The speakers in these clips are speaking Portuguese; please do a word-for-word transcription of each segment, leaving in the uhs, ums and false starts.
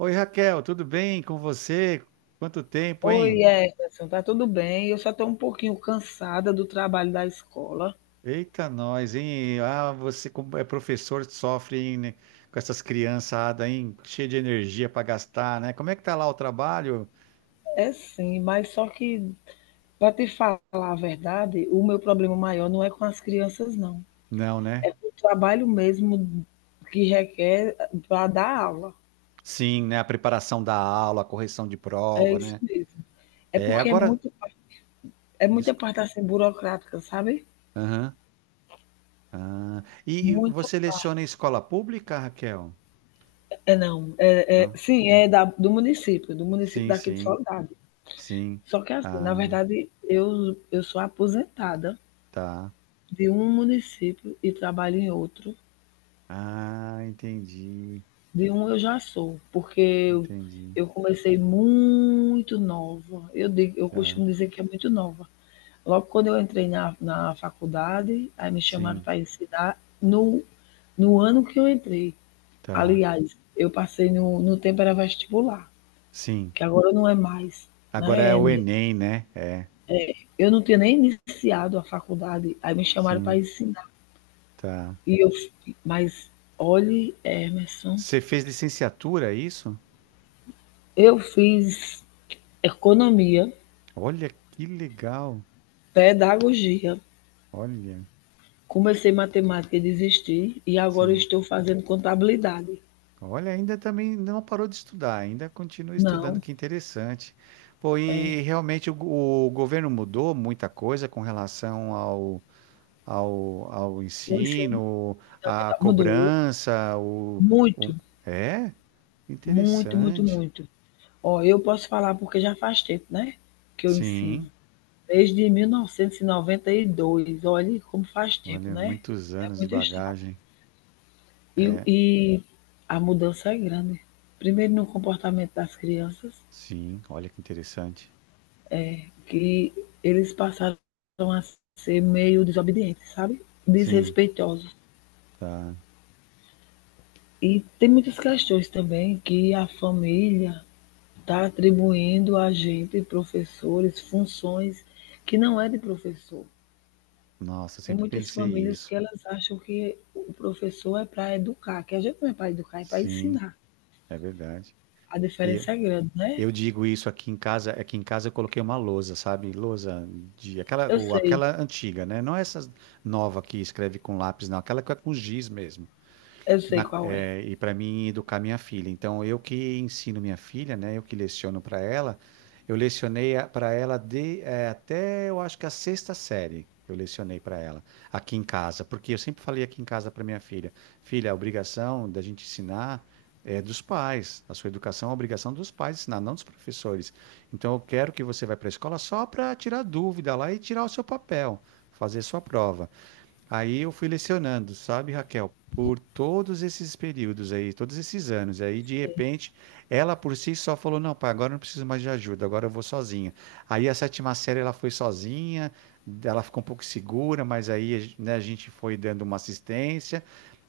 Oi, Raquel, tudo bem com você? Quanto tempo, Oi, hein? Emerson, tá tudo bem? Eu só estou um pouquinho cansada do trabalho da escola. Eita, nós, hein? Ah, você como é professor, sofre, hein, né, com essas criançadas, hein? Cheia de energia para gastar, né? Como é que tá lá o trabalho? É sim, mas só que, para te falar a verdade, o meu problema maior não é com as crianças, não. Não, É né? com o trabalho mesmo que requer para dar aula. Sim, né? A preparação da aula, a correção de É prova, isso né? mesmo. É É, porque é agora. muito, é muita Desculpa. parte assim burocrática, sabe? Aham. Ah. E Muita. você leciona em escola pública, Raquel? É não, é, é Não. sim, é da, do município, do município Sim, daqui de sim, Soledade. sim. Só que assim, na Ah, verdade, eu, eu sou aposentada. tá. De um município e trabalho em outro. Ah, entendi, De um eu já sou, porque eu, entendi. eu comecei muito nova. Eu, digo, eu Tá, costumo dizer que é muito nova. Logo quando eu entrei na, na faculdade, aí me chamaram sim, para ensinar no, no ano que eu entrei. tá, Aliás, eu passei no, no tempo era vestibular, sim. que agora não é mais, Agora né? é o É, Enem, né? É, eu não tinha nem iniciado a faculdade, aí me chamaram para sim, ensinar. tá. E eu, mas olhe, Emerson, Você fez licenciatura, é isso? eu fiz economia, Olha que legal. pedagogia, Olha, comecei matemática e desisti, e agora sim. estou fazendo contabilidade. Olha, ainda também não parou de estudar, ainda continua estudando, Não, que interessante. Pô, é, e realmente o, go- o governo mudou muita coisa com relação ao, ao, ao o ensino ensino, à fundamental mudou cobrança, o, o... muito, É, muito, muito, interessante. muito. Ó, eu posso falar porque já faz tempo, né, que eu Sim. ensino. Desde mil novecentos e noventa e dois, olhe como faz tempo, Olha, né? muitos É anos de muito estranho. bagagem. E, É, e a mudança é grande. Primeiro no comportamento das crianças, sim, olha que interessante. que eles passaram a ser meio desobedientes, sabe? Sim, Desrespeitosos. tá. E tem muitas questões também que a família está atribuindo a gente, professores, funções que não é de professor. Nossa, Tem sempre muitas pensei famílias isso. que elas acham que o professor é para educar, que a gente não é para educar, é para Sim, ensinar. é verdade. A E diferença é grande, né? eu digo isso aqui em casa, aqui em casa eu coloquei uma lousa, sabe? Lousa de aquela Eu ou sei, aquela antiga, né? Não essa nova que escreve com lápis, não, aquela que é com giz mesmo. eu sei na- qual é. É, e para mim educar minha filha. Então, eu que ensino minha filha, né? Eu que leciono para ela. Eu lecionei para ela de, é, até eu acho que a sexta série. Eu lecionei para ela aqui em casa, porque eu sempre falei aqui em casa para minha filha: filha, a obrigação da gente ensinar é dos pais. A sua educação é a obrigação dos pais ensinar, não dos professores. Então eu quero que você vá para a escola só para tirar dúvida lá e tirar o seu papel, fazer sua prova. Aí eu fui lecionando, sabe, Raquel, por todos esses períodos aí, todos esses anos. Aí, de repente, ela por si só falou: não, pai, agora eu não preciso mais de ajuda, agora eu vou sozinha. Aí, a sétima série, ela foi sozinha, ela ficou um pouco segura, mas aí, né, a gente foi dando uma assistência.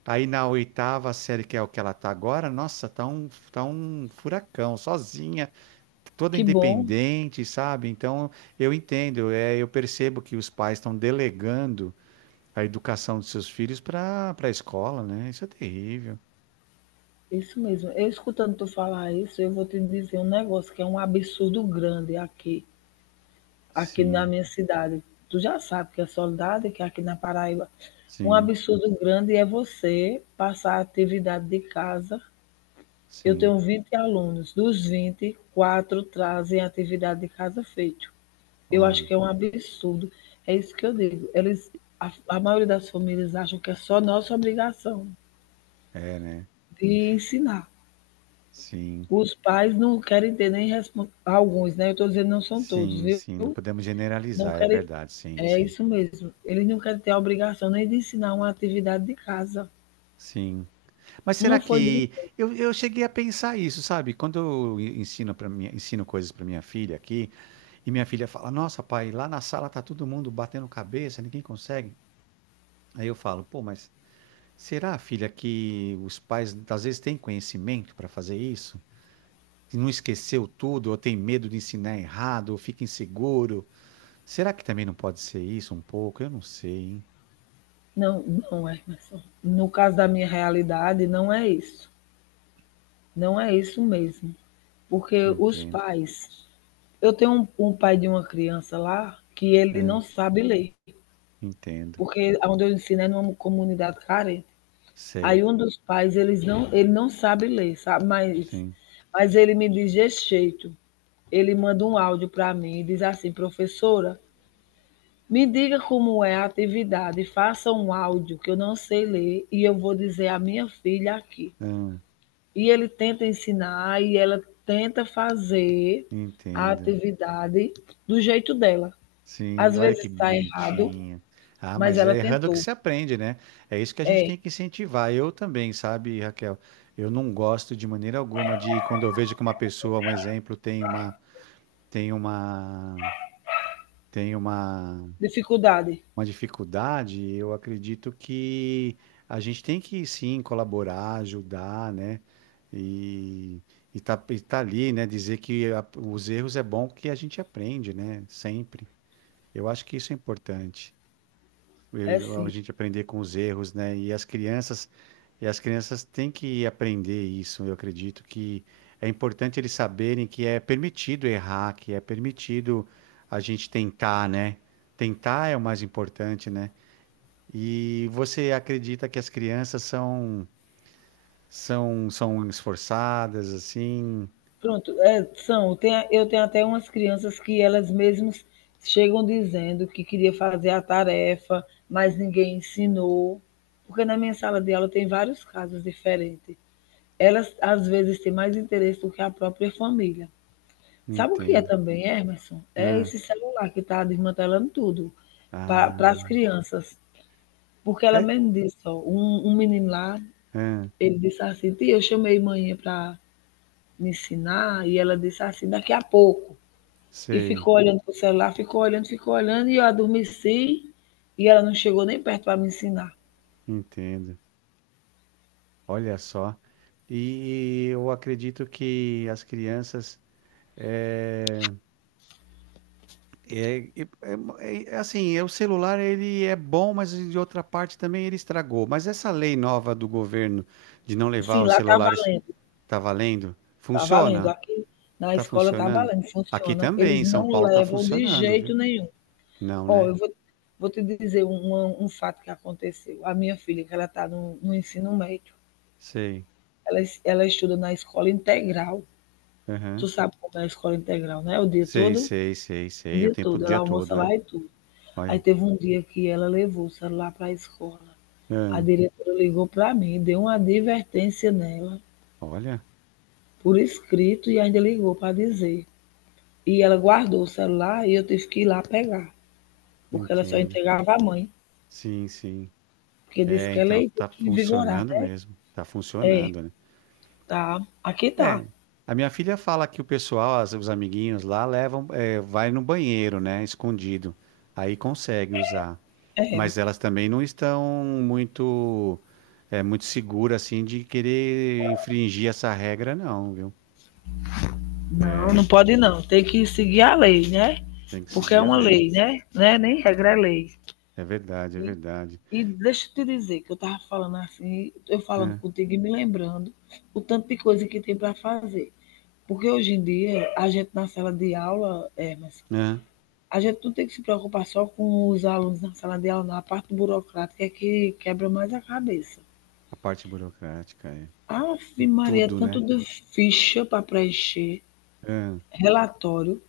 Aí, na oitava série, que é o que ela tá agora, nossa, tá um, tá um furacão, sozinha, toda Que bom. independente, sabe? Então, eu entendo, é, eu percebo que os pais estão delegando a educação dos seus filhos para para a escola, né? Isso é terrível. Isso mesmo. Eu escutando tu falar isso, eu vou te dizer um negócio que é um absurdo grande aqui, aqui na Sim, minha cidade. Tu já sabe que é Soledade, que é aqui na Paraíba. Um sim, absurdo grande é você passar a atividade de casa. Eu sim. tenho vinte alunos, dos vinte, quatro trazem atividade de casa feito. Eu acho Olha, que é um absurdo. É isso que eu digo. Eles, a, a maioria das famílias acham que é só nossa obrigação é, né? de ensinar. Sim, Os pais não querem ter nem respon- alguns, né? Eu estou dizendo não são todos, sim, viu? sim. Não podemos Não generalizar, é querem, verdade, sim, é sim. isso mesmo. Eles não querem ter a obrigação nem de ensinar uma atividade de casa. Sim. Mas será Uma folhinha, que eu, eu cheguei a pensar isso, sabe? Quando eu ensino para minha, ensino coisas para minha filha aqui, e minha filha fala: "Nossa, pai, lá na sala tá todo mundo batendo cabeça, ninguém consegue". Aí eu falo: "Pô, mas será, filha, que os pais às vezes têm conhecimento para fazer isso?" Que não esqueceu tudo, ou tem medo de ensinar errado, ou fica inseguro. Será que também não pode ser isso um pouco? Eu não sei, hein? não, não, é, Emerson. No caso da minha realidade, não é isso. Não é isso mesmo. Porque os Entendo. pais, eu tenho um, um pai de uma criança lá que ele É, não sabe ler, entendo. porque onde eu ensino é numa comunidade carente. Sei. Aí um dos pais, eles não, ele não sabe ler, sabe? Mas, Sim. mas ele me diz desse jeito. Ele manda um áudio para mim e diz assim, professora, me diga como é a atividade, faça um áudio que eu não sei ler e eu vou dizer à minha filha aqui. Ah, E ele tenta ensinar e ela tenta fazer a entendo. atividade do jeito dela. Sim, Às olha vezes que está errado, bonitinho. Ah, mas mas ela é errando que tentou. se aprende, né? É isso que a gente É, tem que incentivar. Eu também, sabe, Raquel? Eu não gosto de maneira alguma de quando eu vejo que uma pessoa, um exemplo, tem uma, tem uma, tem uma dificuldade. uma dificuldade, eu acredito que a gente tem que sim colaborar, ajudar, né? E, e, tá, e tá ali, né? Dizer que a- os erros é bom que a gente aprende, né? Sempre. Eu acho que isso é importante. É eu- A sim. gente aprender com os erros, né? E as crianças, e as crianças têm que aprender isso. Eu acredito que é importante eles saberem que é permitido errar, que é permitido a gente tentar, né? Tentar é o mais importante, né? E você acredita que as crianças são são são esforçadas assim? Pronto, é, são, tem, a- eu tenho até umas crianças que elas mesmas chegam dizendo que queria fazer a tarefa, mas ninguém ensinou, porque na minha sala de aula tem vários casos diferentes. Elas, às vezes, têm mais interesse do que a própria família. Sabe o que é Entendo. também, Emerson? É Hã. esse celular que está desmantelando tudo para as Ah, crianças. Porque ela é. mesmo disse, ó, um, um menino lá, Ah, ele disse assim, tia, eu chamei manhã para me ensinar, e ela disse assim, daqui a pouco. E sei, ficou olhando pro celular, ficou olhando, ficou olhando, e eu adormeci, e ela não chegou nem perto para me ensinar. entendo. Olha só. E eu acredito que as crianças é, é, é- é- é assim, é, o celular ele é bom, mas de outra parte também ele estragou. Mas essa lei nova do governo de não levar Sim, os lá tá celulares valendo, tá valendo? tá valendo. Funciona? Aqui na Tá escola tá funcionando? valendo, Aqui funciona. também, Eles em São não Paulo tá levam de funcionando, viu? jeito nenhum. Não, Ó, né? eu vou, vou te dizer um, um fato que aconteceu. A minha filha, que ela tá no, no ensino médio, Sei. ela, ela estuda na escola integral. Tu Aham. sabe como é a escola integral, né? O dia Sei, todo, sei, sei, o sei. Eu dia tempo o todo. Ela dia almoça todo, é. lá e tudo. Aí Olha. teve um dia que ela levou o celular para a escola. A Ah, diretora ligou para mim, deu uma advertência nela, olha, por escrito, e ainda ligou para dizer. E ela guardou o celular e eu tive que ir lá pegar, porque ela só entendo. entregava à mãe, Sim, sim. porque disse É, que ela então, ia ter tá que vigorar, funcionando né? mesmo. Tá É, funcionando, né? tá. Aqui tá. É. A minha filha fala que o pessoal, as- os amiguinhos lá, levam, é, vai no banheiro, né? Escondido. Aí consegue usar. É, Mas elas também não estão muito, é, muito seguras assim de querer infringir essa regra, não, viu? não, É, não pode não. Tem que seguir a lei, né? tem que Porque é seguir a uma lei. lei, né? Não é nem regra, é lei. É verdade, é E, verdade. e deixa eu te dizer que eu tava falando assim, eu falando É, contigo e me lembrando o tanto de coisa que tem para fazer. Porque hoje em dia, a gente na sala de aula, é, mas é. a gente não tem que se preocupar só com os alunos na sala de aula, na parte burocrática é que quebra mais a cabeça. A parte burocrática é Ave Maria, tudo, tanto né? de ficha para preencher, É. relatório,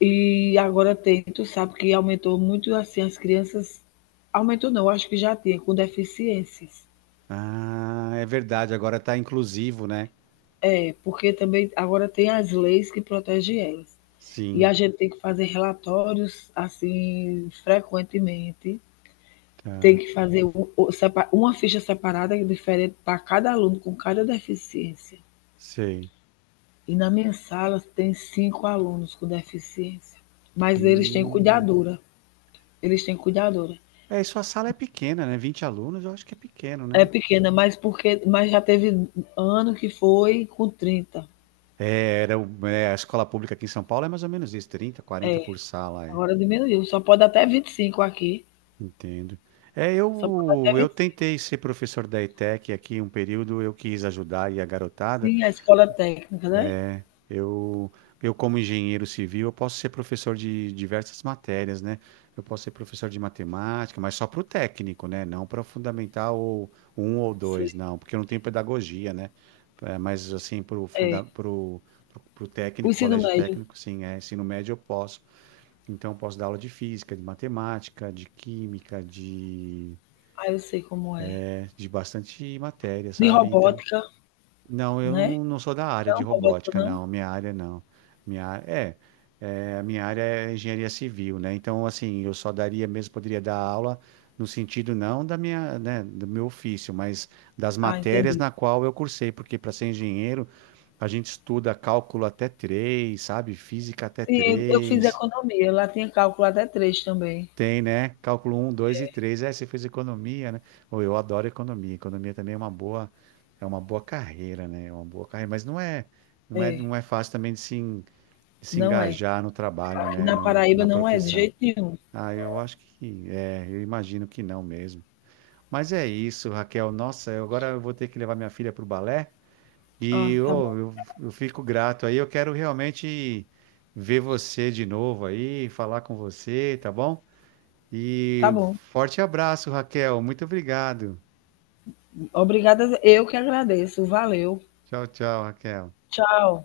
e agora tem, tu sabe que aumentou muito assim as crianças. Aumentou não, acho que já tinha, com deficiências. Ah, é verdade. Agora tá inclusivo, né? É, porque também agora tem as leis que protegem elas. E a Sim, gente tem que fazer relatórios assim frequentemente tem tá. que fazer um- uma ficha separada diferente para cada aluno com cada deficiência. Sei. E na minha sala tem cinco alunos com deficiência, mas eles têm Hum. cuidadora. Eles têm cuidadora. É, e sua sala é pequena, né? Vinte alunos, eu acho que é pequeno, É né? pequena, mas porque mas já teve ano que foi com trinta. É, era, o- é, a escola pública aqui em São Paulo é mais ou menos isso, trinta, quarenta por sala. É. Agora diminuiu, só pode até vinte e cinco aqui. Entendo. É, Só pode até eu, eu vinte e cinco tentei ser professor da ETEC aqui um período, eu quis ajudar aí a garotada. sim, a escola técnica, né? Eu, eu como engenheiro civil, eu posso ser professor de diversas matérias, né? Eu posso ser professor de matemática, mas só para o técnico, né? Não para o fundamental ou um ou dois, não, porque eu não tenho pedagogia, né? É, mas assim, para o É. funda pro, pro, pro O técnico, ensino colégio médio, técnico, sim, é, ensino médio eu posso. Então, eu posso dar aula de física, de matemática, de química, de ah, eu sei como é. de bastante matéria, De sabe? Então, robótica, não, eu né? não, não sou da área de Não, robótica robótica, não? não. Minha área não. Minha, á- é, é, a minha área é engenharia civil, né? Então, assim, eu só daria mesmo, poderia dar aula no sentido não da minha, né, do meu ofício, mas das Ah, matérias entendi. na qual eu cursei, porque para ser engenheiro, a gente estuda cálculo até três, sabe? Física até Sim, eu fiz três. economia. Lá tinha cálculo até três também. Tem, né? Cálculo um, dois e três. É, você fez economia, né? Ou eu adoro economia. Economia também é uma boa, é uma boa carreira, né? É uma boa carreira, mas não é, não é, É, não é fácil também de se, en- de se não é. engajar no trabalho, Aqui né? na No- Paraíba Na não é de profissão. jeito nenhum. Ah, eu acho que é, eu imagino que não mesmo. Mas é isso, Raquel. Nossa, eu- agora eu vou ter que levar minha filha para o balé. Ah, e tá ô, bom. eu, eu fico grato aí. Eu quero realmente ver você de novo aí, falar com você, tá bom? Tá E bom. forte abraço, Raquel. Muito obrigado. Obrigada. Eu que agradeço. Valeu. Tchau, tchau, Raquel. Tchau.